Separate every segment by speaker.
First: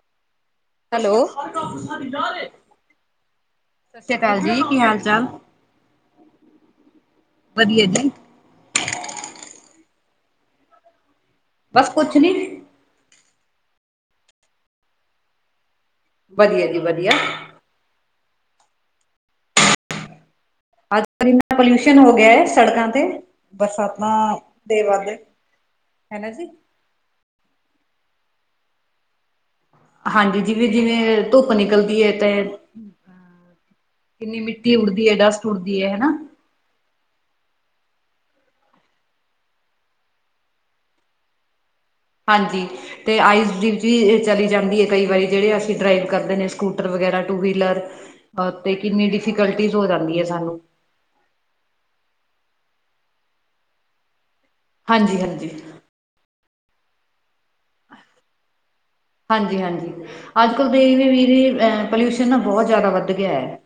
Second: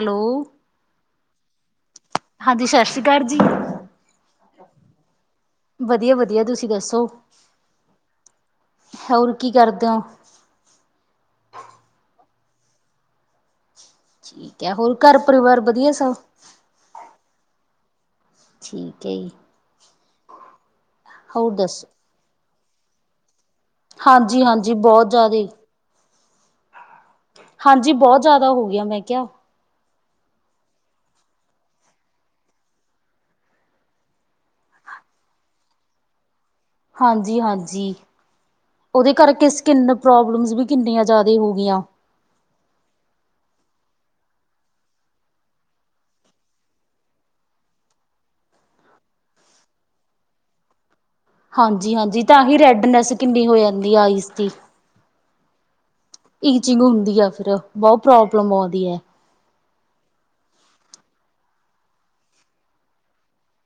Speaker 1: Hello
Speaker 2: hello, ਸਤਿ
Speaker 1: ਹਾਂਜੀ ਸਤਿ ਸ਼੍ਰੀ ਅਕਾਲ ਜੀ
Speaker 2: ਸ੍ਰੀ ਅਕਾਲ ਜੀ, ਕੀ ਹਾਲ ਚਾਲ
Speaker 1: ਵਧੀਆ ਵਧੀਆ, ਤੁਸੀਂ ਦੱਸੋ,
Speaker 2: ਵਧੀਆ ਜੀ
Speaker 1: ਹੋਰ ਕੀ ਕਰਦੇ ਹੋ
Speaker 2: ਬਸ ਕੁਛ ਨੀ
Speaker 1: ਠੀਕ ਹੈ, ਹੋਰ ਘਰ ਪਰਿਵਾਰ ਵਧੀਆ ਸਭ
Speaker 2: ਵਧੀਆ ਜੀ ਵਧੀਆ
Speaker 1: ਠੀਕ ਹੈ ਜੀ
Speaker 2: ਅੱਜ
Speaker 1: ਹੋਰ
Speaker 2: ਇੰਨਾ
Speaker 1: ਦੱਸੋ
Speaker 2: ਪੋਲਿਊਸ਼ਨ ਹੋ ਗਿਆ ਹੈ, ਸੜਕਾਂ ਤੇ, ਬਰਸਾਤਾਂ
Speaker 1: ਹਾਂਜੀ ਹਾਂਜੀ
Speaker 2: ਦੇ ਵੱਧ
Speaker 1: ਬਹੁਤ ਜ਼ਿਆਦਾ
Speaker 2: ਹੈ ਨਾ ਜੀ
Speaker 1: ਹਾਂਜੀ ਬਹੁਤ ਜ਼ਿਆਦਾ ਹੋ ਗਿਆ, ਮੈਂ ਕਿਹਾ
Speaker 2: ਹਾਂਜੀ, ਜਿਵੇਂ ਜਿਵੇਂ ਧੁੱਪ ਨਿਕਲਦੀ ਹੈ, ਤੇ ਕਿੰਨੀ ਮਿੱਟੀ ਉੱਡਦੀ ਹੈ, ਡਸਟ ਉੱਡਦੀ ਹੈ, ਹੈਨਾ
Speaker 1: ਹਾਂਜੀ ਹਾਂਜੀ। ਉਹਦੇ ਕਰਕੇ, ਸਕਿੰਨ ਪ੍ਰੋਬਲਮਸ ਵੀ ਕਿੰਨੀਆਂ ਜ਼ਿਆਦਾ ਹੋ ਗਈਆਂ।
Speaker 2: ਹਾਂਜੀ। ਤੇ ਆਈਸ ਡੀ ਵੀ ਚਲੀ ਜਾਂਦੀ ਹੈ। ਕਈ ਵਾਰੀ ਜਿਹੜੇ ਅਸੀਂ ਡਰਾਈਵ ਕਰਦੇ ਨੇ ਸਕੂਟਰ ਵਗੈਰਾ ਟੂ ਵੀਲਰ। ਹਾਂ ਤੇ ਕਿੰਨੀ ਡਿਫੀਕਲਟੀਜ ਹੋ ਜਾਂਦੀ ਹੈ ਸਾਨੂੰ।
Speaker 1: ਹਾਂਜੀ ਹਾਂਜੀ ਤਾਂ ਹੀ ਰੈਡਨੈਸ ਕਿੰਨੀ ਹੋ ਜਾਂਦੀ ਆਈਸ ਦੀ।
Speaker 2: ਹਾਂਜੀ ਹਾਂਜੀ।
Speaker 1: ਈਚਿੰਗ ਹੁੰਦੀ ਆ ਫਿਰ ਬਹੁਤ ਪ੍ਰੋਬਲਮ ਆਉਂਦੀ ਹੈ।
Speaker 2: ਹਾਂਜੀ ਹਾਂਜੀ ਅੱਜ ਕੱਲ੍ਹ ਦੇਖਦੇ ਵੀਰੇ ਅਹ ਪੋਲਿਊਸ਼ਨ ਨਾ ਬਹੁਤ ਜ਼ਿਆਦਾ ਵੱਧ ਗਿਆ ਹੈ।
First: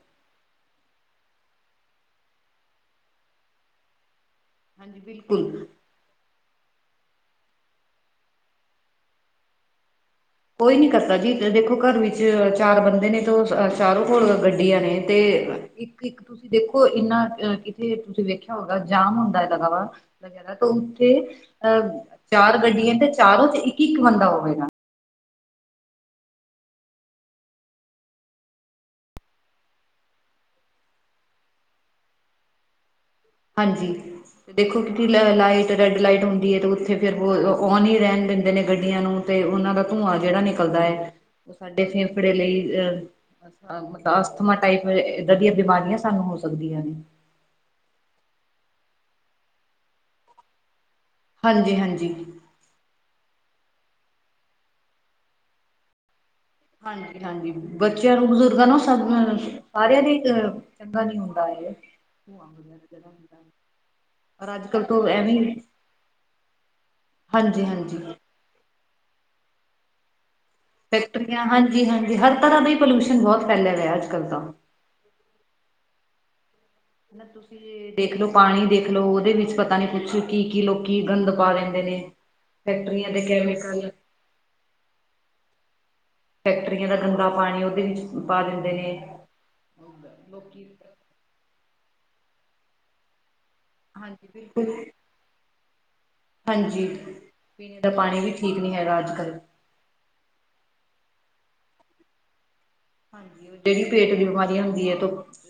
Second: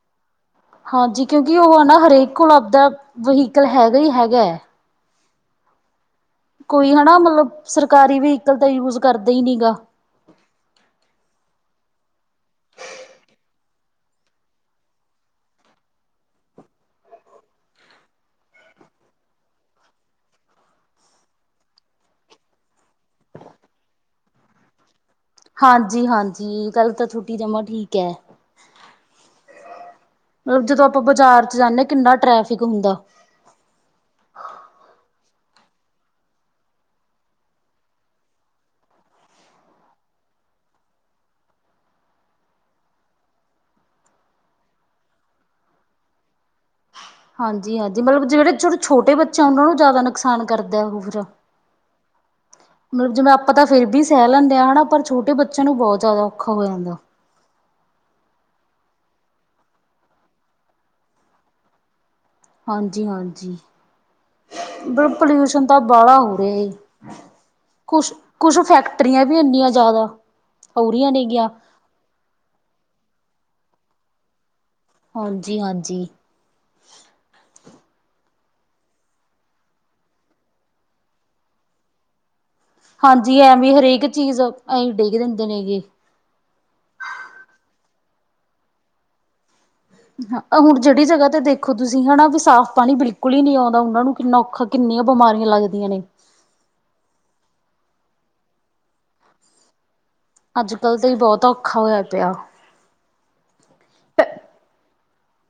Speaker 1: ਹਾਂਜੀ ਕਿਉਂਕਿ ਉਹ ਹੈ ਨਾ ਹਰੇਕ ਕੋਲ ਆਪਦਾ ਵਹੀਕਲ ਹੈਗਾ ਹੀ ਹੈਗਾ ਹੈ।
Speaker 2: ਹਾਂਜੀ ਬਿਲਕੁਲ।
Speaker 1: ਕੋਈ ਹਨਾ ਮਤਲਬ ਸਰਕਾਰੀ ਵਹੀਕਲ ਤਾਂ ਯੂਜ ਕਰਦੇ ਹੀ ਨੀ ਗਾ।
Speaker 2: ਕੋਈ ਨੀ ਕਰਦਾ ਜੀ ਦੇਖੋ ਘਰ ਵਿੱਚ ਚਾਰ ਬੰਦੇ ਨੇ ਤੇ ਚਾਰੋਂ ਕੋਲ਼ ਗੱਡੀਆਂ ਨੇ ਤੇ। ਇੱਕ ਇੱਕ ਤੁਸੀਂ ਦੇਖੋ ਇੰਨਾ ਐਨਾ ਕਿੱਥੇ ਤੁਸੀਂ ਵੇਖਿਆ ਹੋਗਾ ਜਾਮ ਹੁੰਦਾ ਹੈ ਲਗਾ ਵਾ। ਵਗੈਰਾ ਤੇ ਉੱਥੇ ਅਹ ਚਾਰ ਗੱਡੀਆਂ ਤੇ ਚਾਰੋਂ 'ਚ ਇੱਕ ਇੱਕ ਬੰਦਾ ਹੋਵੇਗਾ।
Speaker 1: ਹਾਂਜੀ ਹਾਂਜੀ ਗੱਲ ਤਾਂ ਤੁਹਾਡੀ ਜਮਾ ਠੀਕ ਹੈ। ਮਤਲਬ ਜਦੋਂ ਆਪਾਂ ਬਾਜ਼ਾਰ 'ਚ ਜਾਂਦੇ ਹਾਂ ਕਿੰਨਾ ਟ੍ਰੈਫਿਕ ਹੁੰਦਾ ਹੈ।
Speaker 2: ਹਾਂਜੀ। ਅਤੇ ਦੇਖੋ ਕਿ ਕੀ ਲ ਲਾਈਟ ਰੈੱਡ ਲਾਈਟ ਹੁੰਦੀ ਹੈ ਅਤੇ ਉੱਥੇ ਫਿਰ ਉਹ ਔਨ ਹੀ ਰਹਿਣ ਦੈਂਦੇ ਨੇ ਗੱਡੀਆਂ ਨੂੰ ਤੇ ਉਹਨਾਂ ਦਾ ਧੂੰਆਂ ਜਿਹੜਾ ਨਿਕਲਦਾ ਹੈ ਉਹ ਸਾਡੇ ਫੇਫੜੇ ਲਈ ਅਹ ਮਤਲਬ ਅਸਥਮਾ ਟਾਈਪ ਇਏਦਾਂ ਦੀਆਂ ਬਿਮਾਰੀਆਂ ਸਾਨੂੰ ਹੋ ਸਕਦੀਆਂ ਨੇ
Speaker 1: ਹਾਂਜੀ ਹਾਂਜੀ ਮਤਲਬ ਜਿਹੜੇ ਜੜੇ ਛੋਟੇ ਬੱਚੇ ਉਹਨਾਂ ਨੂੰ ਜ਼ਿਆਦਾ ਨੁਕਸਾਨ ਕਰਦਾ ਉਹ ਫਰਾ
Speaker 2: ਹਾਂਜੀ ਹਾਂਜੀ
Speaker 1: ਮਤਲਬ ਜਿਵੇਂ ਆਪਾਂ ਤਾਂ ਫਿਰ ਵੀ ਸਹਿ ਲੈਂਦੇ ਹਾਂ ਹਨਾ ਪਰ ਛੋਟੇ ਬੱਚਿਆਂ ਨੂੰ ਬਹੁਤ ਜ਼ਿਆਦਾ ਔਖਾ ਹੋ ਜਾਂਦਾ ਹੈ।
Speaker 2: ਹਾਂਜੀ ਹਾਂਜੀ ਬੱਚਿਆਂ ਨੂੰ ਬਜ਼ੁਰਗਾਂ ਨੂੰ ਸਾਰਿਆਂ ਦੀ ਅ। ਚੰਗਾ ਨੀ ਹੁੰਦਾ ਹੈ।
Speaker 1: ਬਈ ਪੋਲਿਊਸ਼ਨ ਤਾਂ ਵਾਲਾ ਹੋ ਰਿਹਾ ਜੀ
Speaker 2: ਹਾਂਜੀ ਹਾਂਜੀ
Speaker 1: ਕੁਛ। ਕੁਛ ਫੈਕਟਰੀਆਂ ਵੀ ਇੰਨੀਆਂ ਜ਼ਿਆਦਾ। ਹੋ ਰਹੀਆਂ
Speaker 2: ਫੈਕਟਰੀਆਂ
Speaker 1: ਨੇਗੀਆਂ
Speaker 2: ਹਾਂਜੀ ਹਾਂਜੀ ਹਰ ਤਰ੍ਹਾਂ ਦਾ ਹੀ ਪੋਲਿਊਸ਼ਨ ਬਹੁਤ ਫੈਲਿਆ ਹੋਇਆ ਹੈ। ਅੱਜ ਕੱਲ੍ਹ ਤਾਂ।
Speaker 1: ਹਾਂਜੀ ਹਾਂਜੀ।
Speaker 2: ਨਾ ਤੁਸੀਂ ਜੀ। ਤੁਸੀਂ ਦੇਖਲੋ ਪਾਣੀ ਦੇਖਲੋ ਉਹਦੇ ਵਿੱਚ ਪਤਾ ਨੀ ਕੁਛ ਕੀ ਕੀ ਲੋਕੀ ਗੰਦ ਪਾ ਦਿੰਦੇ ਨੇ। ਫੈਕਟਰੀਆਂ ਦੇ
Speaker 1: ਹਾਂਜੀ ਐਵੇਂ
Speaker 2: ਕੈਮੀਕਲ।
Speaker 1: ਹਰੇਕ ਚੀਜ਼ ਆ ਈ ਡਿੱਗ ਦਿੰਦੇ ਨੇਗੇ।
Speaker 2: ਫੈਕਟਰੀਆਂ ਦਾ ਗੰਦਾ ਪਾਣੀ ਉਹਦੇ ਵਿੱਚ ਪਾ ਦਿੰਦੇ ਨੇ।
Speaker 1: ਹਾਂ
Speaker 2: ਲੋਕੀ
Speaker 1: ਹੁਣ ਜਿਹੜੀ ਜਗ੍ਹਾ ਤੇ ਦੇਖੋ ਤੁਸੀਂ ਹਨਾ ਵੀ ਸਾਫ਼ ਪਾਣੀ ਬਿਲਕੁਲ ਹੀ ਨਹੀਂ ਆਉਂਦਾ। ਤਾਂ ਉਹਨਾਂ ਨੂੰ
Speaker 2: ਹਾਂਜੀ
Speaker 1: ਕਿੰਨਾ ਔਖਾ
Speaker 2: ਬਿਲਕੁਲ
Speaker 1: ਕਿੰਨੀਆਂ ਬਿਮਾਰੀਆਂ ਲੱਗਦੀਆਂ ਨੇ।
Speaker 2: ਹਾਂਜੀ ਪੀਣ ਦਾ ਪਾਣੀ ਵੀ ਠੀਕ ਨਹੀਂ ਹੈਗਾ ਅੱਜ ਕੱਲ।
Speaker 1: ਅੱਜ ਕੱਲ੍ਹ ਤੇ ਜੀ ਬਹੁਤ ਔਖਾ ਹੋਇਆ ਪਿਆ ਹੈ।
Speaker 2: ਹਾਂਜੀ ਜਿਹੜੀ ਪੇਟ ਦੀ ਬਿਮਾਰੀ ਹੁੰਦੀ ਹੈ ਤੋ।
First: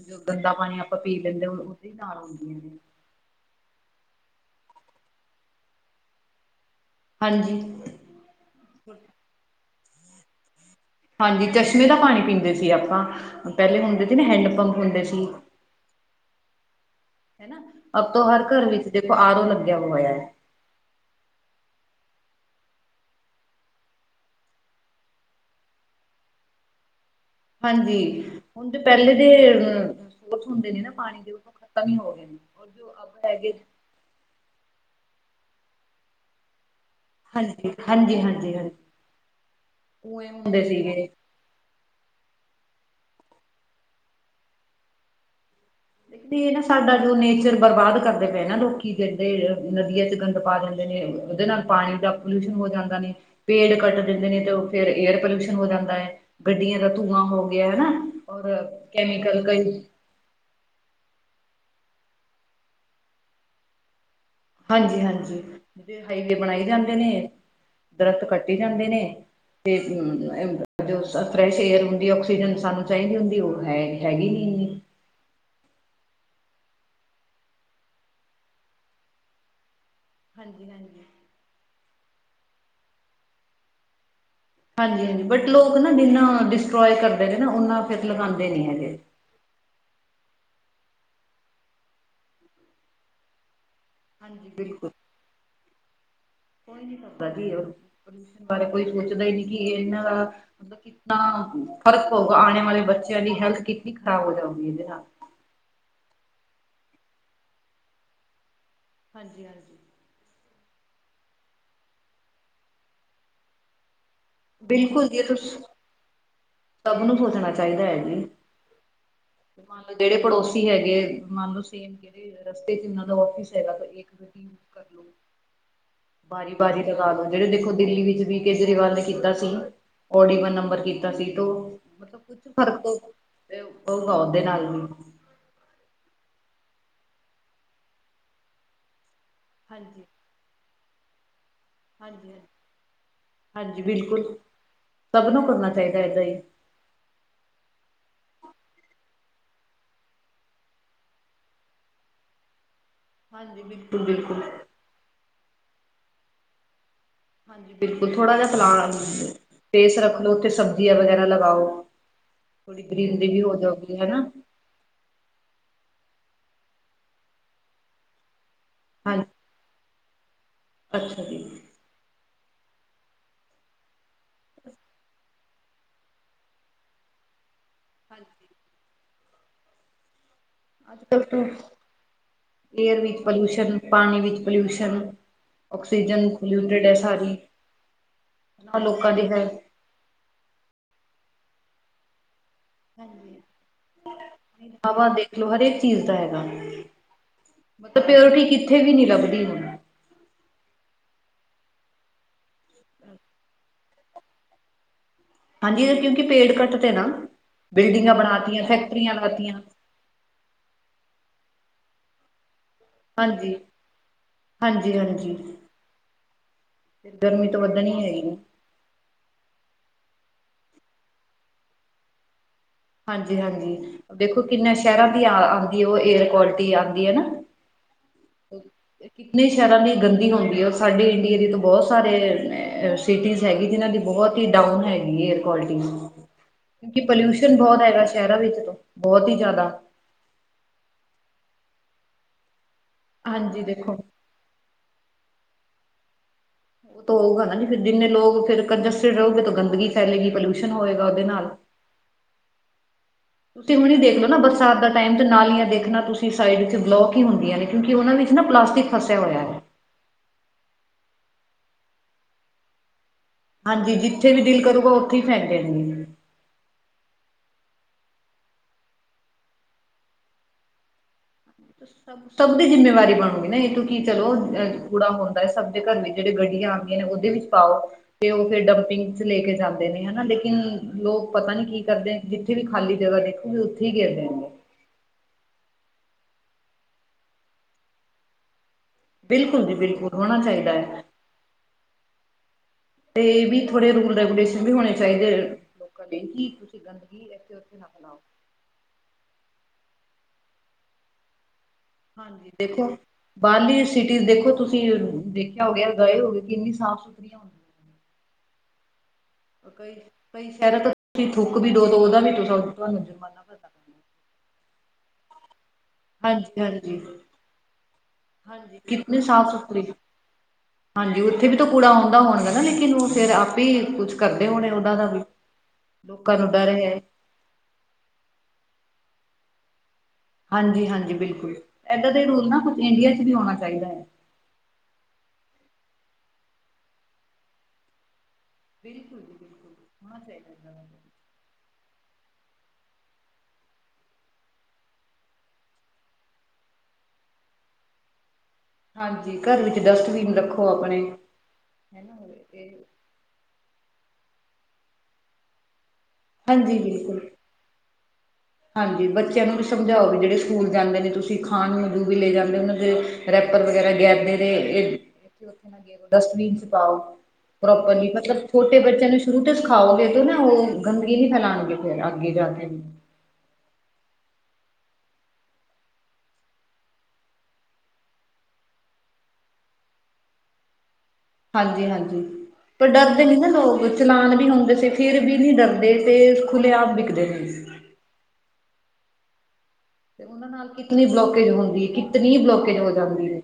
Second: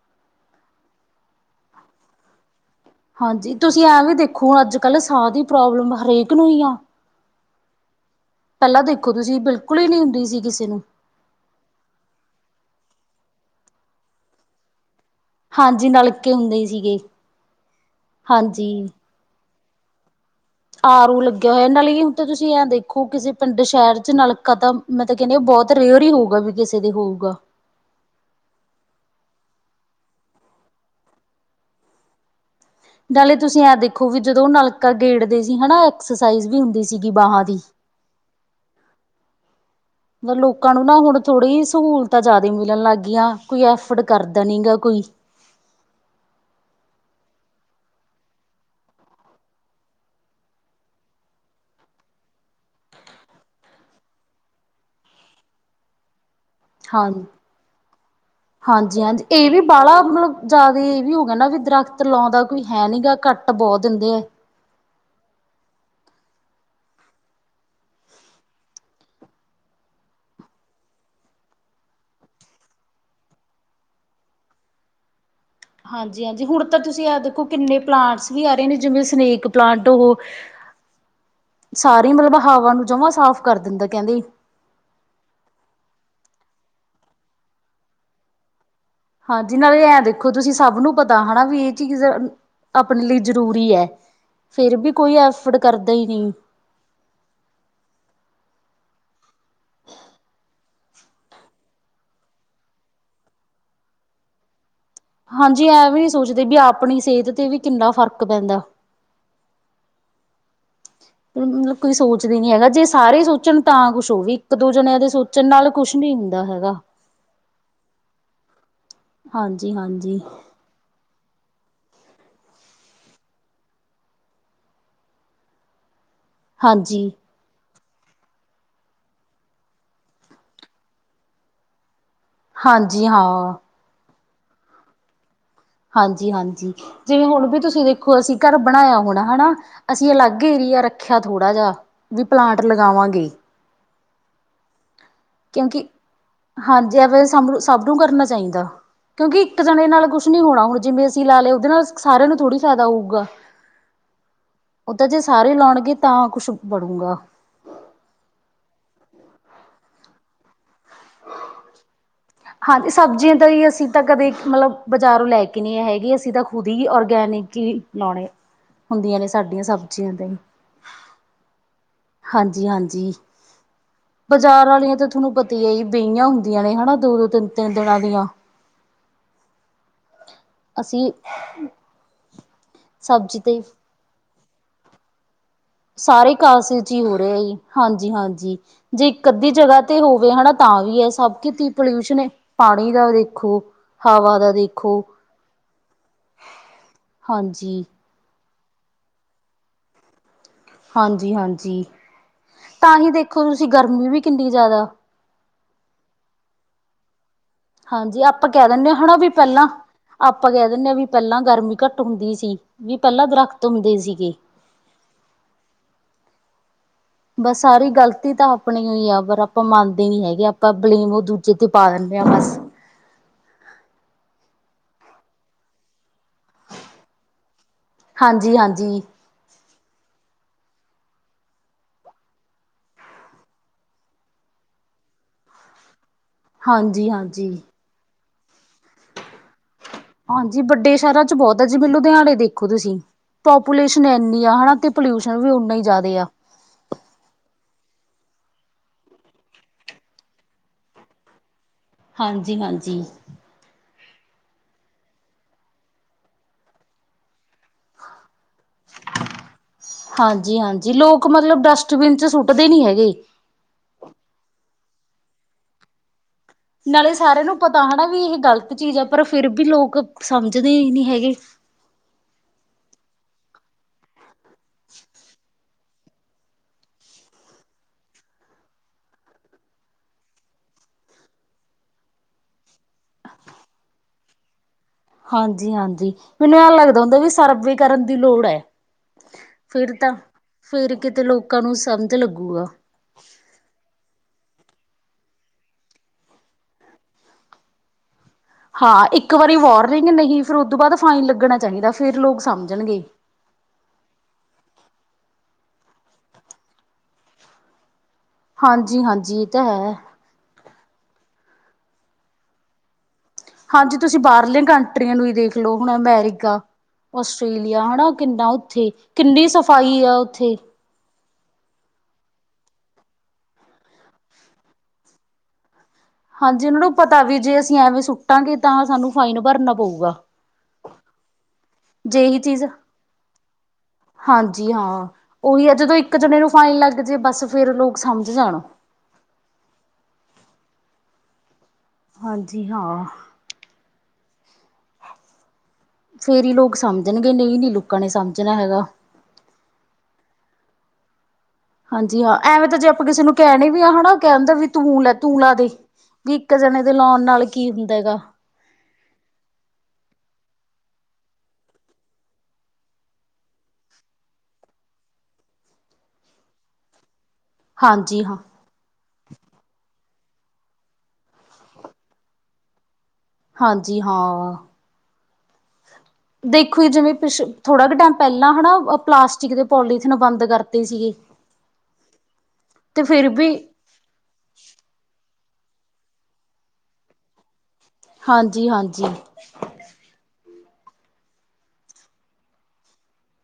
Speaker 2: ਜੋ ਗੰਦਾ ਪਾਣੀ ਆਪਾਂ ਪੀ ਲੈਂਦੇ ਹਾਂ। ਉਹਦੇ ਹੀ ਨਾਲ ਹੁੰਦੀਆਂ ਹੈ।
Speaker 1: ਹਾਂਜੀ ਤੁਸੀਂ ਐਂ ਵੀ ਦੇਖੋ ਹੁਣ ਅੱਜ ਕੱਲ੍ਹ ਸਾਹ ਦੀ ਪ੍ਰੋਬਲਮ ਹਰੇਕ ਨੂੰ ਹੀ ਆ।
Speaker 2: ਹਾਂਜੀ।
Speaker 1: ਪਹਿਲਾਂ ਦੇਖੋ ਤੁਸੀਂ ਬਿਲਕੁਲ ਹੀ ਨਹੀਂ ਹੁੰਦੀ ਸੀ ਕਿਸੇ ਨੂੰ।
Speaker 2: ਹਾਂਜੀ ਚਸ਼ਮੇ ਦਾ ਪਾਣੀ ਪੀਂਦੇ ਸੀ। ਆਪਾਂ ਪਹਿਲੇ ਹੁੰਦੇ ਸੀ। ਨਾ ਹੈਂਡ ਪੰਪ ਹੁੰਦੇ ਸੀ।
Speaker 1: ਹਾਂਜੀ ਨਲਕੇ ਹੁੰਦੇ ਸੀਗੇ।
Speaker 2: ਹਨਾ ਅਬ ਤੋਂ ਹਰ ਘਰ
Speaker 1: ਹਾਂਜੀ।
Speaker 2: ਵਿੱਚ ਦੇਖੋ ਆਰੋ ਲੱਗਿਆ ਹੋਇਆ ਹੈ।
Speaker 1: ਆਰੋ ਲੱਗਿਆ ਹੋਇਆ ਹੈ। ਨਾਲੇ ਜੀ ਹੁਣ ਤਾਂ ਤੁਸੀਂ ਐਂ ਦੇਖੋ ਕਿਸੇ ਪਿੰਡ ਸ਼ਹਿਰ 'ਚ ਨਲਕਾ ਤਾਂ। ਮੈਂ ਤਾਂ ਕਹਿਣਾ ਹਾਂ ਬਹੁਤ ਰੇਅਰ ਹੀ ਹੋਊਗਾ ਵੀ ਕਿਸੇ ਦੇ ਹੋਊਗਾ।
Speaker 2: ਹਾਂਜੀ ਹੁਣ ਦੇ ਪਹਿਲੇ ਦੇ ਅ ਸੋਰਸ ਹੁੰਦੇ ਸੀ ਨਾ ਪਾਣੀ ਦੇ। ਖ਼ਤਮ ਹੀ ਹੋ ਗਏ ਨੇ। ਔਰ ਜੋ ਅਬ
Speaker 1: ਨਾਲੇ
Speaker 2: ਹੈਗੇ
Speaker 1: ਤੁਸੀਂ ਐ ਦੇਖੋ ਵੀ ਜਦੋਂ ਨਲਕਾ ਗੇੜਦੇ ਸੀ ਹਨਾ ਐਕਸਰਸਾਈਜ਼ ਵੀ ਹੁੰਦੀ ਸੀ। ਸੀਗੀ ਬਾਹਾਂ ਦੀ।
Speaker 2: ਹਾਂਜੀ ਹਾਂਜੀ ਹਾਂਜੀ ਹਾਂਜੀ ਕੂਏ ਹੁੰਦੇ
Speaker 1: ਲੋਕਾਂ ਨੂੰ
Speaker 2: ਸੀਗੇ
Speaker 1: ਨਾ ਹੁਣ। ਥੋੜ੍ਹੀ ਜਿਹੀ ਸਹੂਲਤਾਂ ਜ਼ਿਆਦਾ ਮਿਲਣ ਲੱਗ ਗਈਆਂ ਕੋਈ ਐਫਰਡ ਕਰਦਾ ਨੀ ਗਾ ਕੋਈ।
Speaker 2: ਤੇ ਨਾ ਸਾਡਾ ਜੋ ਨੇਚਰ ਬਰਬਾਦ ਕਰਦੇ ਪਏ ਨਾ ਲੋਕੀ। ਜਿਹੜੇ ਨਦੀਆਂ ਚ ਗੰਦ ਪਾ ਜਾਂਦੇ ਨੇ। ਉਹਦੇ ਨਾਲ ਪਾਣੀ ਦਾ ਪੋਲਿਊਸ਼ਨ ਹੋ ਜਾਂਦਾ ਨੇ। ਪੇੜ ਕੱਟ ਦਿੰਦੇ ਨੇ ਤੇ ਫੇਰ ਏਅਰ ਪੋਲਿਊਸ਼ਨ ਹੋ ਜਾਂਦਾ ਹੈ। ਗੱਡੀਆਂ ਦਾ
Speaker 1: ਹਾਂ
Speaker 2: ਧੂੰਆਂ ਹੋ ਗਿਆ ਹੈਨਾ ਔਰ
Speaker 1: ਹਾਂਜੀ ਹਾਂਜੀ
Speaker 2: ਕੈਮੀਕਲ
Speaker 1: ਇਹ ਵੀ
Speaker 2: ਕਈ।
Speaker 1: ਬਾਹਲਾ ਮਤਲਬ ਜ਼ਿਆਦਾ ਇਹ ਵੀ ਹੋ ਗਿਆ ਨਾ ਵੀ ਦੱਰਖਤ ਲਾਉਂਦਾ ਕੋਈ ਹੈ ਨੀ ਗਾ ਘੱਟ ਬਹੁਤ ਦਿੰਦੇ ਆ।
Speaker 2: ਹਾਂ ਜੀ ਹਾਂ ਜੀ ਜਿਵੇਂ ਹਾਈਵੇ ਬਣਾਏ ਜਾਂਦੇ ਨੇ ਦਰੱਖਤ ਕੱਟੀ ਜਾਂਦੇ ਨੇ। ਤੇ ਜੋ ਫਰੈਸ਼ ਏਅਰ ਹੁੰਦੀ ਆਕਸੀਜਨ ਸਾਨੂੰ ਚਾਹੀਦੀ ਹੁੰਦੀ ਉਹ ਹੈ ਹੈਗੀ ਹੀ ਨਹੀਂ।
Speaker 1: ਹਾਂ ਜੀ ਹਾਂ ਜੀ ਹੁਣ ਤਾਂ ਤੁਸੀਂ ਆ ਦੇਖੋ ਕਿੰਨੇ ਪਲਾਂਟਸ ਵੀ ਆ ਰਹੇ ਨੇ ਜਿਵੇਂ ਸਨੇਕ ਪਲਾਂਟ ਉਹ।
Speaker 2: ਹਾਂਜੀ ਹਾਂਜੀ।
Speaker 1: ਸਾਰੀ ਮਤਲਬ ਹਵਾ ਨੂੰ ਜਮਾਂ ਸਾਫ਼ ਕਰ ਦਿੰਦਾ ਕਹਿੰਦੇ।
Speaker 2: ਹਾਂਜੀ ਹਾਂਜੀ ਬਟ ਲੋਕ ਨਾ ਜਿੰਨਾ ਡਿਸਟ੍ਰੋਏ ਕਰਦੇ ਨੇ ਨਾ ਉਹਨਾਂ ਫਿਰ ਲਗਾਉਂਦੇ ਨੀ ਹੈਗੇ।
Speaker 1: ਹਾਂ ਜੀ ਨਾਲੇ ਐਂ ਦੇਖੋ ਤੁਸੀਂ ਸਭ ਨੂੰ ਪਤਾ ਹੈ ਵੀ ਇਹ ਚੀਜ਼ ਆਪਣੇ ਲਈ ਜ਼ਰੂਰੀ ਹੈ।
Speaker 2: ਹਾਂਜੀ
Speaker 1: ਫਿਰ
Speaker 2: ਬਿਲਕੁਲ
Speaker 1: ਵੀ ਕੋਈ ਐਫਰਡ ਕਰਦਾ ਹੀ ਨਹੀਂ।
Speaker 2: ਕੋਈ ਨੀ ਕਰਦਾ ਕਿਸੇ ਬਾਰੇ ਕੋਈ ਪੁੱਛਦਾ ਹੀ ਨੀ ਕਿ ਇਹਨਾਂ ਦਾ। ਕਿੰਨਾ ਫ਼ਰਕ ਹੋਗਾ ਆਣੇ ਵਾਲੇ ਬੱਚਿਆਂ ਦੀ ਹੈਲਥ ਕਿੰਨੀ ਖ਼ਰਾਬ ਹੋ ਜਾਊਗੀ ਇਹਦੇ ਨਾਲ।
Speaker 1: ਹਾਂਜੀ ਐ ਵੀ ਨੀ ਸੋਚਦੇ ਵੀ ਆਪਣੀ ਸਿਹਤ ਤੇ ਵੀ ਕਿੰਨਾ ਫ਼ਰਕ ਪੈਂਦਾ।
Speaker 2: ਹਾਂਜੀ ਹਾਂਜੀ।
Speaker 1: ਹੂੰ ਕੋਈ ਸੋਚਦੇ ਨੀ ਹੈਗਾ। ਜੇ ਸਾਰੇ ਸੋਚਣ ਤਾਂ ਕੁਝ ਹੋਵੇ। ਇੱਕ ਦੋ ਜਣਿਆਂ ਦੇ
Speaker 2: ਬਿਲਕੁਲ ਜੀ ਇਹ ਤਾਂ
Speaker 1: ਸੋਚਣ ਨਾਲ ਕੁਝ। ਨਹੀਂ ਹੁੰਦਾ ਹੈਗਾ।
Speaker 2: ਸਭ ਨੂੰ ਸੋਚਣਾ ਚਾਹੀਦਾ ਹੈ ਜੀ
Speaker 1: ਹਾਂਜੀ
Speaker 2: ਜਿਹੜੇ
Speaker 1: ਹਾਂਜੀ
Speaker 2: ਪੜੋਸ। ਹੈਗੇ ਮੰਨ ਲਓ ਸੇਮ ਜਿਹੜੇ ਰਸਤੇ ਤੇ ਉਹਨਾਂ ਦਾ ਆਫਿਸ ਹੈਗਾ। ਵਾਰੀ ਵਾਰੀ
Speaker 1: ਹਾਂਜੀ
Speaker 2: ਲੱਗਾ ਲੋ। ਜਿਹੜੇ ਦੇਖੋ ਦਿੱਲੀ ਵਿੱਚ ਵੀ ਕੇਜਰੀਵਾਲ ਨੇ ਕੀਤਾ ਸੀ। ਓਡ ਈਵਨ ਨੰਬਰ ਕੀਤਾ ਸੀ ਤੋ। ਕੁਝ ਫ਼ਰਕ ਪਉ।
Speaker 1: ਹਾਂਜੀ ਹਾਂ
Speaker 2: ਪਊਗਾ ਉਹਦੇ ਨਾਲ ਵੀ।
Speaker 1: ਹਾਂਜੀ ਹਾਂਜੀ ਜਿਵੇਂ ਹੁਣ ਵੀ ਤੁਸੀਂ ਦੇਖੋ। ਅਸੀਂ ਘਰ ਬਣਾਇਆ ਹੋਣਾ ਹੈਨਾ।
Speaker 2: ਹਾਂਜੀ ਹਾਂਜੀ
Speaker 1: ਅਸੀਂ ਅਲੱਗ ਏਰੀਆ ਰੱਖਿਆ ਥੋੜਾ ਜਾ। ਵੀ
Speaker 2: ਹਾਂਜੀ
Speaker 1: ਪਲਾਂਟ ਲਗਾਵਾਂਗੇ।
Speaker 2: ਹਾਂਜੀ ਬਿਲਕੁਲ ਸਭ ਨੂੰ ਕਰਨਾ
Speaker 1: ਕਿਉਂਕਿ
Speaker 2: ਚਾਹੀਦਾ ਏਦਾਂ ਹੀ।
Speaker 1: ਹਾਂਜੀ ਐਵੇ ਸਾਨੂੰ ਸਭ ਨੂੰ ਕਰਨਾ ਚਾਹੀਦਾ। ਕਿਉਂਕਿ ਇੱਕ ਜਣੇ ਨਾਲ ਕੁਝ ਨੀ ਹੋਣਾ। ਹੁਣ ਜਿਵੇਂ ਅਸੀਂ ਲਾ ਲਏ ਉਹਦੇ ਨਾਲ ਸਾਰੇਆਂ ਨੂੰ ਥੋੜੀ ਫਾਇਦਾ ਹੋਊ।
Speaker 2: ਹਾਂਜੀ ਬਿਲਕੁਲ ਬਿਲਕੁਲ।
Speaker 1: ਉਹ ਤਾਂ ਜੇ ਸਾਰੇ ਲਾਉਣਗੇ ਤਾਂ ਕੁਝ ਬਣੁਗਾ।
Speaker 2: ਹਾਂਜੀ ਬਿਲਕੁਲ ਥੋੜਾ ਜਿਹਾ ਫਲਾਣ ਤੇੇਸ ਰੱਖ ਲੋ ਉੱਥੇ। ਦਿਆ ਵਗੈਰਾ ਲਗਾਓ। ਥੋੜੀ
Speaker 1: ਹਾਂਜੀ
Speaker 2: ਗਰੀਨਰੀ
Speaker 1: ਸਬਜ਼ੀਆਂ
Speaker 2: ਵੀ
Speaker 1: ਤਾਂ
Speaker 2: ਹੋ
Speaker 1: ਹੀ ਅਸੀਂ
Speaker 2: ਜਾਊਗੀ
Speaker 1: ਤਾਂ
Speaker 2: ਹੈਨਾ।
Speaker 1: ਕਦੇ ਮਤਲਬ ਬਾਜ਼ਾਰੋਂ ਲੈ ਕੇ ਨਹੀਂ ਹੈਗੇ। ਅਸੀਂ ਤਾਂ ਖੁਦ ਹੀ ਔਰਗੈਨਿਕ ਹੀ ਲਾਉਣੇ। ਹੁੰਦੀਆਂ
Speaker 2: ਹਾਂਜੀ
Speaker 1: ਨੇ ਸਾਡੀਆਂ ਸਬਜ਼ੀਆਂ ਤੇ।
Speaker 2: ਅੱਛਾ ਜੀ।
Speaker 1: ਹਾਂਜੀ ਹਾਂਜੀ। ਬਜ਼ਾਰ ਵਾਲੀਆਂ ਤੇ ਤੁਹਾਨੂੰ ਪਤਾ ਹੀ ਬਹੀਆਂ ਹੁੰਦੀਆਂ ਨੇ ਹੈਨਾ ਦੋ-ਦੋ ਤਿੰਨ-ਤਿੰਨ ਦਿਨਾਂ ਦੀਆ।
Speaker 2: ਹਾਂਜੀ ਅੱਜ
Speaker 1: ਅਸੀਂ।
Speaker 2: ਕੱਲ ਤੋਂ ਏਅਰ ਵਿੱਚ
Speaker 1: ਸਬਜ਼ੀ ਤੇ
Speaker 2: ਪੋਲਿਊਸ਼ਨ, ਪਾਣੀ ਵਿੱਚ ਪੋਲਿਊਸ਼ਨ। ਆਕਸੀਜਨ
Speaker 1: ਸਾਰੇ ਕਾਸ
Speaker 2: ਪੋਲਿਊਟਿਡ
Speaker 1: ਚ
Speaker 2: ਹੈ
Speaker 1: ਹੀ ਹੋ ਰਿਹਾ
Speaker 2: ਸਾਰੀ
Speaker 1: ਜੀ ਹਾਂਜੀ ਹਾਂਜੀ
Speaker 2: ਨਾ
Speaker 1: ਜੇ
Speaker 2: ਲੋਕਾਂ ਦੀ
Speaker 1: ਇੱਕ
Speaker 2: ਹੈ
Speaker 1: ਅੱਧੀ ਜਗ੍ਹਾ। ਤੇ ਹੋਵੇ ਹੈਨਾ ਤਾਂ ਵੀ ਹੈ। ਸਭ ਕੀਤੇ ਪੋਲਿਊਸ਼ਨ। ਪਾਣੀ ਦਾ ਦੇਖੋ, ਹਵਾ ਦਾ ਦੇਖੋ।
Speaker 2: ਹਵਾ ਦੇਖਲੋ ਹਰੇਕ ਚੀਜ਼
Speaker 1: ਹਾਂਜੀ।
Speaker 2: ਪਿਓਰਟੀ ਕਿੱਥੇ ਵੀ ਨਹੀਂ ਲੱਭਦੀ।
Speaker 1: ਹਾਂਜੀ ਹਾਂਜੀ ਤਾਂ ਹੀ ਦੇਖੋ, ਤੁਸੀਂ ਗਰਮੀ ਵੀ ਕਿੰਨੀ ਜ਼ਿਆਦਾ।
Speaker 2: ਹਾਂਜੀ ਕਿਉਂਕਿ ਪੇੜ ਕੱਟ ਦੇ ਨਾ। ਬਿਲਡਿੰਗਾਂ
Speaker 1: ਹਾਂਜੀ ਆਪਾਂ
Speaker 2: ਬਣਾਤੀਆਂ
Speaker 1: ਕਹਿ ਦਿੰਦੇ ਹਾਂ
Speaker 2: ਫੈਕਟਰੀਆਂ
Speaker 1: ਹੈਨਾ ਵੀ
Speaker 2: ਲਾਤੀਆਂ
Speaker 1: ਪਹਿਲਾਂ। ਆਪਾਂ ਕਹਿ ਦਿੰਦੇੇ ਹਾਂ ਵੀ ਪਹਿਲਾਂ ਗਰਮੀ ਘੱਟ ਹੁੰਦੀ ਸੀ ਵੀ ਪਹਿਲਾਂ
Speaker 2: ਹਾਂਜੀ
Speaker 1: ਦਰਖਤ ਹੁੰਦੇ ਸੀਗੇ।
Speaker 2: ਹਾਂਜੀ ਹਾਂਜੀ ਤੇ ਗਰਮੀ ਤੋਂ ਵੱਧਣ ਹੀ ਹੈਗੀ ਨ।
Speaker 1: ਆਪਣੇ ਹੀ ਆ ਪਰ ਆਪਾਂ ਮੰਨਦੇ ਨੀ ਹੈਗੇ ਆਪਾਂ ਬਲੇਮ ਉਹ ਦੂਜੇ ਤੇ ਪਾ ਦਿੰਦੇ ਹਾਂ ਬਸ।
Speaker 2: ਹਾਂਜੀ ਹਾਂਜੀ ਦੇਖੋ ਕਿੰਨਾ ਸ਼ਹਿਰਾਂ ਦੀ ਆ ਆਉਂਦੀ ਹੈ ਉਹ ਏਅਰ ਕੁਆਲਿਟੀ। ਆਉਂਦੀ ਹੈ ਨਾ।
Speaker 1: ਹਾਂਜੀ-ਹਾਂਜੀ,
Speaker 2: ਕਿੰਨੇ ਸ਼ਹਿਰਾਂ ਦੀ ਗੰਦੀ ਹੁੰਦੀ ਹੈ ਔਰ ਸਾਡੇ ਇੰਡੀਆ ਦੀ ਤਾਂ ਬਹੁਤ ਸਾਰੇ ਸਿਟੀਜ਼ ਹੈਗੀ ਜਿਨ੍ਹਾਂ ਦੀ ਬਹੁਤ ਡਾਊਨ ਹੈਗੀ ਏਅਰ ਕੁਆਲਿਟੀ। ਕਿਉਂਕਿ ਪੋਲਿਊਸ਼ਨ
Speaker 1: ਹਾਂਜੀ-ਹਾਂਜੀ।
Speaker 2: ਬਹੁਤ ਹੈਗਾ ਸ਼ਹਿਰਾਂ ਵਿੱਚ ਤਾਂ ਬਹੁਤ ਹੀ ਜ਼ਿਆਦਾ।
Speaker 1: ਹਾਂਜੀ ਵੱਡੇ ਸ਼ਹਿਰਾਂ ਚ ਬਹੁਤ ਆ ਜੀ ਮੈਨ ਲੁਧਿਆਣੇ ਦੇਖੋ ਤੁਸੀਂ
Speaker 2: ਹਾਂਜੀ ਦੇਖੋ
Speaker 1: ਪਾਪੂਲੇਸ਼ਨ
Speaker 2: ਉਹ
Speaker 1: ਇਨੀ ਆ ਹੈਾ ਤੇ ਪੋਲਿਊਸ਼ਨ ਵੀ ਉਨਾ ਹੀ ਜ਼ਿਆਦਾ ਆ।
Speaker 2: ਹੋਊਗਾ ਨਾ ਜੀ ਫਿਰ ਜਿੰਨੇ ਲੋਕ ਫਿਰ ਕੰਜਸਟਿਡ ਰਹਗੇ ਤਾਂ ਗੰਦਗੀ ਫੈਲੇਗੀ ਪੋਲਿਊਸ਼ਨ ਹੋਗਾ ਉਹਦੇ ਨਾਲ
Speaker 1: ਹਾਂਜੀ ਹਾਂਜੀ।
Speaker 2: ਤੁਂ ਹੁਣ ਹੀ ਦੇਖਲੋ ਨਾ ਬਰਸਾਤ ਦਾ ਟਾਈਮ ਤੇ ਨਾਲੀਆਂ ਦੇਖਣਾ ਤੁਸੀਂ ਸਾਈਡ ਇਥੇ ਬਲੋਕ ਹੀ ਹੁੰਦੀਆਂ ਨੇ। ਕਿਉਂਕਿ ਉਹਨਾਂ ਵਿੱਚ ਨਾ ਪਲਾਸਟਿਕ ਫਸਿਆ ਹੋਇਆ ਹੈ।
Speaker 1: ਹਾਂਜੀ ਹਾਂਜੀ ਲੋਕ ਮਤਲਬ ਡਸਟਬਿਨ ਚ ਸੁੱਟਦੇ ਨੀ ਹੈਗੇ।
Speaker 2: ਹਾਂਜੀ ਜਿੱਥੇ ਵੀ ਡਿਲ ਕਰੂਗਾ ਉੱਥੇ ਹੀ ਫੈਕਦੇਣਗੇ।
Speaker 1: ਨਾਲੇ ਸਾਰਿਆਂ ਨੂੰ ਪਤਾ ਹੈ ਵੀ ਇਹ ਗ਼ਲਤ ਚੀਜ਼ ਹੈ ਪਰ ਫਿਰ ਵੀ ਲੋਕ ਸਮਝਦੇ ਹੀ ਨਹੀਂ ਹੈਗੇ।
Speaker 2: ਸਭ ਸਭ ਦੀ ਜਿੰਮੇਵਾਰੀ ਬਣੂਗੀ ਨਾ ਇਹ ਤੋਂ ਕੀ ਚਲੋ ਕੂੜਾ ਹੁੰਦਾ ਸਭ ਘਰ ਵਿੱਚ ਜਿਹੜੇ ਗੱਡੀਆਂ ਆਉਂਦੀਆਂ ਨੇ ਉਹਦੇ ਵਿੱਚ ਪਾਓ। ਤੇ ਉਹ ਫਿਰ ਡੰਪਿੰਗ ਚ ਲੈ ਕੇ ਜਾਂਦੇ ਨੇ ਹਨਾ ਲੇਕਿਨ ਲੋਕ ਪਤਾ ਨੀ ਕੀ ਕਰਦੇ। ਜੱਥੇ ਵੀ ਖਾਲੀ ਜ੍ਹਾ ਦੇਖੋਗੀ ਉੱਥੇ ਹੀ ਆਂਦੇ ਹ ਆ।
Speaker 1: ਹਾਂਜੀ ਹਾਂਜੀ ਮੈਨੂੰ ਐ ਲੱਗਦਾ ਹੁੰਦਾ ਵੀ ਸਰਵੀ ਕਰਨ ਦੀ ਲੋੜ ਹੈ।
Speaker 2: ਬਿਲਕੁਲ ਜੀ
Speaker 1: ਫਿਰ
Speaker 2: ਬਿਲਕੁਲ
Speaker 1: ਤਾਂ
Speaker 2: ਹੋਣਾ ਚਾਹੀਦਾ
Speaker 1: ਫੇਰ
Speaker 2: ਹੈ
Speaker 1: ਕਿਤੇ ਲੋਕਾਂ ਨੂੰ ਸਮਝ ਲੱਗੂਗਾ।
Speaker 2: ਤੇ ਵੀ ਥੋੜੇ ਰੂਲ ਰੈਗੂਲੇਸ਼ਨ ਵੀ ਹੋਣੇ ਚਾਹੀਦੇ ਲੋਕਾਂ ਦੇ ਕੀ ਤੁਸੀਂ ਗ। ਉੱਥੇ ਨਾਪਾਲਓ
Speaker 1: ਹਾਂ ਇੱਕ ਵਾਰੀ ਵਾਰਨਿੰਗ ਨਹੀਂ ਫਿਰ ਉਹ ਤੋਂ ਬਾਅਦ ਫਾਈਨ ਲੱਗਣਾ ਚਾਹੀਦਾ ਫੇਰ ਲੋਕ
Speaker 2: ਹਾਂਜੀ ਦੇਖੋ
Speaker 1: ਸਮਝਣਗੇ।
Speaker 2: ਬਾਹਰਲੀ ਸਿਟੀਜ਼ ਦੇਖੋ ਤੁਸੀਂ ਦੇਖਿਆ ਹੋ ਗਿਆ ਗਏ ਹੋ ਗਏ ਕਿ ਇੰਨੀ ਸਾਫ਼ ਸੁਥਰੀਆਂ
Speaker 1: ਹਾਂਜੀ ਹਾਂਜੀ। ਤਾਂ
Speaker 2: ਕਈ
Speaker 1: ਹੈ।
Speaker 2: ਕਈ ਸ਼ਹਿਰ ਤਾਂ ਤੁਸੀਂ ਥੁੱਕ ਵੀ ਦੋ ਤੇ ਉਹਦਾ ਵੀ ਤੁ ਤੁਹਾਨੂੰ ਜੁਰਮਾਨਾ ਭਰਨਾ ਪੈਂਦਾ।
Speaker 1: ਹਾਂਜੀ ਤੁਸੀਂ ਬਾਹਰਲ ਕੰਟਰੀਆਂ ਨੂੰ ਹੀ ਦੇਖ ਲਓ ਹੁਣ ਅਮੈਰੀਕਾ
Speaker 2: ਹਾਂਜੀ ਹਾਂਜੀ
Speaker 1: ਆਸਟ੍ਰੇਲੀਆ ਹੈਾ ਕਿੰਨਾ
Speaker 2: ਹਾਂਜੀ
Speaker 1: ਉੱਥੇ
Speaker 2: ਕਿਤਨੀ
Speaker 1: ਕਿੰਨੀ
Speaker 2: ਸਾਫ਼ ਸੁਥਰੀ
Speaker 1: ਸਫ਼ਾਈ ਆ ਉੱਥੇ
Speaker 2: ਹਾਂਜੀ ਉੱਥੇ ਵੀ ਤਾਂ ਕੂੜਾ ਆਉਂਦਾ ਹੋਣਗਾ ਨਾ ਲੇਕਿਨ ਉਹ ਫੇਿਰ ਆਪੇ ਕੁਛ ਕਰਦੇ ਹੋਣੇ ਉਹਾਂ ਦਾ ਵੀ। ਲੋਕਾਂ
Speaker 1: ਹਾਂਜੀ
Speaker 2: ਡਰ
Speaker 1: ਉਹਨਾਂ ਨੂੰ
Speaker 2: ਹੈ
Speaker 1: ਪਤਾ ਵੀ ਜੇ ਅਸੀਂ ਐਵੇਂ ਸੁੱਟਾਂਗੇ ਤਾਂ ਸਾਨੂੰ ਫਾਈਨ ਭਰਨਾ ਪਊਗਾ।
Speaker 2: ਹਾਂਜੀ ਹਾਂਜੀ ਬਿਲਕੁਲ ਏਦਾਂ ਦਾ
Speaker 1: ਜੇ ਇਹੀ
Speaker 2: ਰੂਲ ਨਾ
Speaker 1: ਚੀਜ਼
Speaker 2: ਕੁਛ ਇੰਡੀਆ ਚ ਵੀ ਹੋਣਾ ਚਾਹੀਦਾ ਹੈ।
Speaker 1: ਹਾਂਜੀ ਹਾਂ ਉਹੀ ਆ ਜਦੋਂ ਇੱਕ ਜਣੇ ਨੂੰ ਫਾਈਨ ਲੱਗ ਜਾੇ ਬਸ ਫੇਰ ਲੋਕ ਸਮਝ ਜਾਣ।
Speaker 2: ਬਿਲਕੁਲ ਜੀ ਬਿਲਕੁਲ ਮ ਸਹੀ।
Speaker 1: ਹਾਂਜੀ ਹਾਂ। ਫੇਰ ਹੀ ਲੋਕ ਸਮਝਣਗੇ ਨਹੀਂ ਨੀ ਲੋਕਾਂ ਨੇ ਸਮਝਣਾ ਹੈਗਾ।
Speaker 2: ਹਾਂਜੀ ਘਰ ਵਿੱਚ ਡਸਟਬੀਨ ਰੱਖੋ ਆਪਣੇ। ਹੈਨਾ
Speaker 1: ਹਾਂਜੀ ਹਾਂ ਐਵੇਂ
Speaker 2: ਇਹ।
Speaker 1: ਤਾਂ ਜੇ ਆਪਾਂ ਕਿਸੇ ਨੂੰ ਕਹਿਣੇ ਵੀ ਆ ਹੈ ਕਹਿਣਿੰਦਾ ਵੀ ਤੂਲ ਤੂਲਾ ਦੇ। ਵੀ ਇੱਕ
Speaker 2: ਹਾਂਜੀ
Speaker 1: ਜਣੇ ਦੇ
Speaker 2: ਬਿਲਕੁਲ
Speaker 1: ਲਾਉਣ ਨਾਲ ਕੀ ਹੁੰਦਾ ਹੈਗਾ।
Speaker 2: ਹਾਂਜੀ ਬੱਚਿਆਂ ਨੂੰ ਵੀ ਸਮਝਾਓਗੇ ਜਿਹੜੇ ਸਕੂਲ ਜਾਂਦੇ ਨੇ ਤੁਸੀਂ ਖਾਣ ਜੋ ਵੀ ਲੈ ਜਾਂਦੇ ਉਹਨਾਂ ਦੇ ਰੈਪਰ ਵਗੈਰਾ ਗਅਰਨੇ ਦੇ ਇਹ
Speaker 1: ਹ।
Speaker 2: ਡਸਟਬੀਨ ਚ ਪਾਓ ਪ੍ਰੋਪਰਲੀ
Speaker 1: ਹਾਂਜੀ ਹਾਂ
Speaker 2: ਮਤਲਬ ਛੋਟੇ ਬੱਚਿਆਂ ਨੂੰ ਸ਼ੁਰੂ ਤੋਂ ਸਿਖਾਓਗੇ ਤੇ ਨਾ ਉਹ ਗੰਦਗੀ ਨ ਫੈਲਾਉਣਗੇ ਫਿਰ ਅੱਗੇ ਜਾ ਕੇ
Speaker 1: ਹਾਂਜੀ ਹਾਂ। ਦੇਖੋ ਜਿਵੇਂ ਪਿਛ ਥੋੜਾ ਕੁ ਟਾਈਮ ਪਹਿਲਾਂ ਹੈਾ ਪਲਾਸਟਿਕ ਦੇ ਪੋਲੀਥਨ ਬੰਦ ਕਰਤੇ ਸੀਗੇ।
Speaker 2: ਹਾਂਜੀ ਹਾਂਜੀ ਪਰ
Speaker 1: ਤੇ
Speaker 2: ਡਰਦੇ
Speaker 1: ਫਿਰ
Speaker 2: ਨੀ ਨਾ
Speaker 1: ਵੀ
Speaker 2: ਲੋਕ ਚਲਾਨ ਵੀ ਹੁੰਦੇ ਸੀ ਫਿਰ ਵੀ ਨਹੀਂ ਡਰਦੇ ਤੇ ਖੁੱਲ੍ਹੇ ਆਮ ਵਿਕਦੇ ਨੇ
Speaker 1: ਹਾਂਜੀ, ਹਾਂਜੀ।
Speaker 2: ਤੇ ਉਹਨਾਂ ਨਾਲ ਕਿਤਨੀ ਬਲੋਕੇਜ ਹੁੰਦੀ ਹੈ, ਕਿਤਨੀ ਬਲੋਕੇਜ ਹੋ ਜਾਂਦੀ ਹੈ।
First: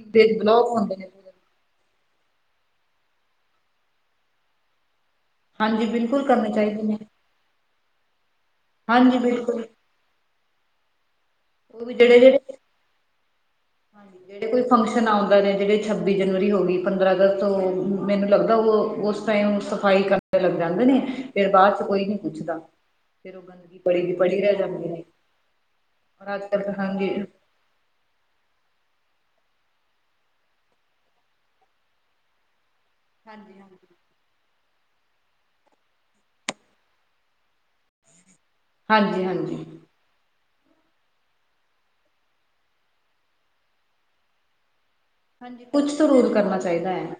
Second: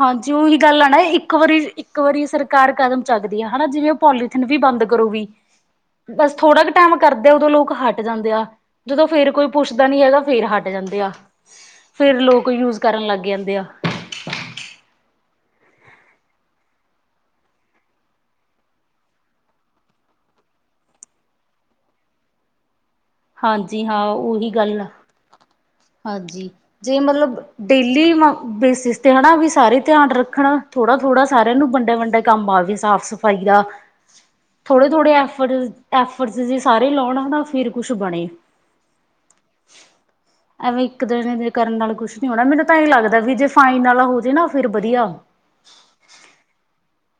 Speaker 1: ਹਾਂਜੀ, ਉਹੀ
Speaker 2: ਬਲੋਕ
Speaker 1: ਗੱਲ ਆ
Speaker 2: ਹੁੰਦੇ
Speaker 1: ਨਾ
Speaker 2: ਨੇ ਪੂਰੇ।
Speaker 1: ਇੱਕ ਵਾਰੀ ਇੱਕ ਵਾਰੀ ਸਰਕਾਰ ਕਦਮ ਚੱਕਦੀ ਹੈ ਹਨਾ, ਜਿਵੇਂ ਉਹ ਪੋਲੀਥੀਨ ਵੀ ਬੰਦ ਕਰੂਗੀ।
Speaker 2: ਹਾਂਜੀ ਬਿਲਕੁਲ
Speaker 1: ਬਸ
Speaker 2: ਕਰਨੇ
Speaker 1: ਥੋੜਾ ਕੁ
Speaker 2: ਚਾਹੀਦੇ
Speaker 1: ਟਾਈਮ
Speaker 2: ਨੇ
Speaker 1: ਕਰਦਾ। ਉਦੋਂ ਲੋਕ ਹਟ ਜਾਂਦੇ ਆ, ਜਦੋਂ
Speaker 2: ਹਾਂਜੀ
Speaker 1: ਫਿਰ ਕੋਈ
Speaker 2: ਬਿਲਕੁਲ।
Speaker 1: ਪੁੱਛਦਾ ਨੀ ਹੈਗਾ, ਫਿਰ ਹਟ ਜਾਂਦੇ ਆ।
Speaker 2: ਉਹ ਵੀ ਜਿਹੜੇ
Speaker 1: ਫਿਰ
Speaker 2: ਜਿਹੜੇ
Speaker 1: ਲੋਕ ਯੂਜ ਕਰਨ ਲੱਗ ਜਾਂਦੇ ਆ।
Speaker 2: ਹਾਂਜੀ, ਕੋਈ ਫੰਕਸ਼ਨ ਆਉਂਦੇ ਨੇ ਜਿਹੜੇ ਛੱਬੀ ਜਨਵਰੀ ਹੋ ਗਈ, ਪੰਦਰਾਂ ਅਗਸਤ ਤੋਂ ਮੈਨੂੰ ਲੱਗਦਾ, ਉਹ ਉਸ ਸਫ਼ਾਈ ਕਰਨ ਲੱਗ ਜਾਂਦੇ ਨੇ ਫਿਰ ਬਾਅਦ ਚ ਕੋਈ ਨੀ ਪੁੱਛਦਾ। ਫਿਰ ਉਹ ਗੰਦਗੀ
Speaker 1: ਹਾਂਜੀ, ਹਾਂ
Speaker 2: ਪੜੀ ਦੀ ਪੜੀ
Speaker 1: ਉਹੀ
Speaker 2: ਰਹਿ
Speaker 1: ਗੱਲ ਆ।
Speaker 2: ਜਾਂਦੀ ਨੇ ਔਰ ਅੱਜ
Speaker 1: ਹਾਂਜੀ,
Speaker 2: ਕੱਲ ਤਾਂ
Speaker 1: ਜੇ
Speaker 2: ਹਾਂਜੀ
Speaker 1: ਮਤਲੱਬ ਡੇਲੀ ਬੇਸਿਸ ਤੇ ਹਨਾ ਵੀ ਸਾਰੇ ਧਿਆਨ ਰੱਖਣ, ਥੋੜਾ-ਥੋੜਾ ਸਾਰਿਆਂ ਨੂੰ ਵੰਡਾ-ਵੰਡਾ, ਕੰਮ ਆ ਵੀ ਸਾਫ਼ ਸਫ਼ਾਈ
Speaker 2: ਹਾਂਜੀ ਹਾਂਜੀ
Speaker 1: ਦਾ ਥੋੜੇ-ਥੋੜੇ ਐਫਰਡ-ਐਫਰਡ ਸਾਰੇ ਲਾਉਣ ਨਾ ਫਿਰ ਕੁੱਛ ਬਣੇ।
Speaker 2: ਹਾਂਜੀ-ਹਾਂਜੀ,
Speaker 1: ਐਵੇਂ ਇੱਕ ਦਿਨ ਦੇ ਕਰਨ ਨਾਲ ਕੁਛ ਨੀ ਹੋਣਾ ਮੈਨੂੰ ਤਾਂ ਇਹ ਲੱਗਦਾ, ਵੀ ਜੇ ਫਾਈਨ ਵਾਲਾ ਹੋ ਜਾਏ ਨਾ ਫਿਰ ਵਧੀਆ।
Speaker 2: ਹਾਂਜੀ ਕੁਛ ਤੋ ਰੁਲ ਕਰਨਾ ਚਾਹੀਦਾ ਹੈ।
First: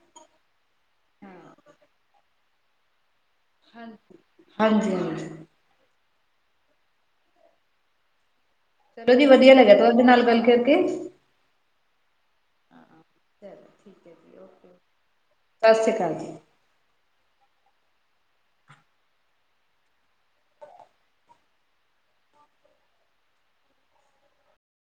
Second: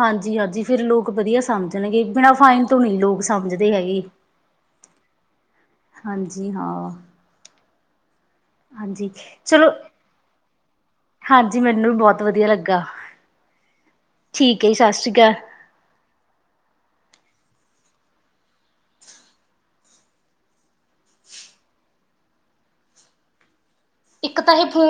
Speaker 1: ਹਾਂਜੀ-ਹਾਂਜੀ, ਫੇਰ ਲੋਕ
Speaker 2: ਹਾਂ
Speaker 1: ਵਧੀਆ ਸਮਝਣਗੇ ਬਿਨਾਂ ਫਾਈਨ ਤੋਂ ਨਹੀਂ ਲੋਕ ਸਮਝਦੇ ਹੈਗੇ
Speaker 2: ਹਾਂਜੀ-ਹਾਂਜੀ।
Speaker 1: ਹਾਂਜੀ ਹਾਂ, ਹਾਂਜੀ ਚਲੋ,
Speaker 2: ਓਕੇ,
Speaker 1: ਹਾਂਜੀ ਮੈਨੂੰ ਵੀ ਬਹੁਤ ਵਧੀਆ ਲੱਗਾ
Speaker 2: ਚਲੋ ਠੀਕ ਹੈ
Speaker 1: ਠੀਕ ਹੈ, ਜੀ
Speaker 2: ਓਕੇ
Speaker 1: ਸਤਿ ਸ਼੍ਰੀ ਅਕਾਲ
Speaker 2: ਸਤਿ ਸ਼੍ਰੀ ਅਕਾਲ ਜੀ।
Speaker 1: ਇੱਕ ਤਾਂ ਇਹ ਫੋਨ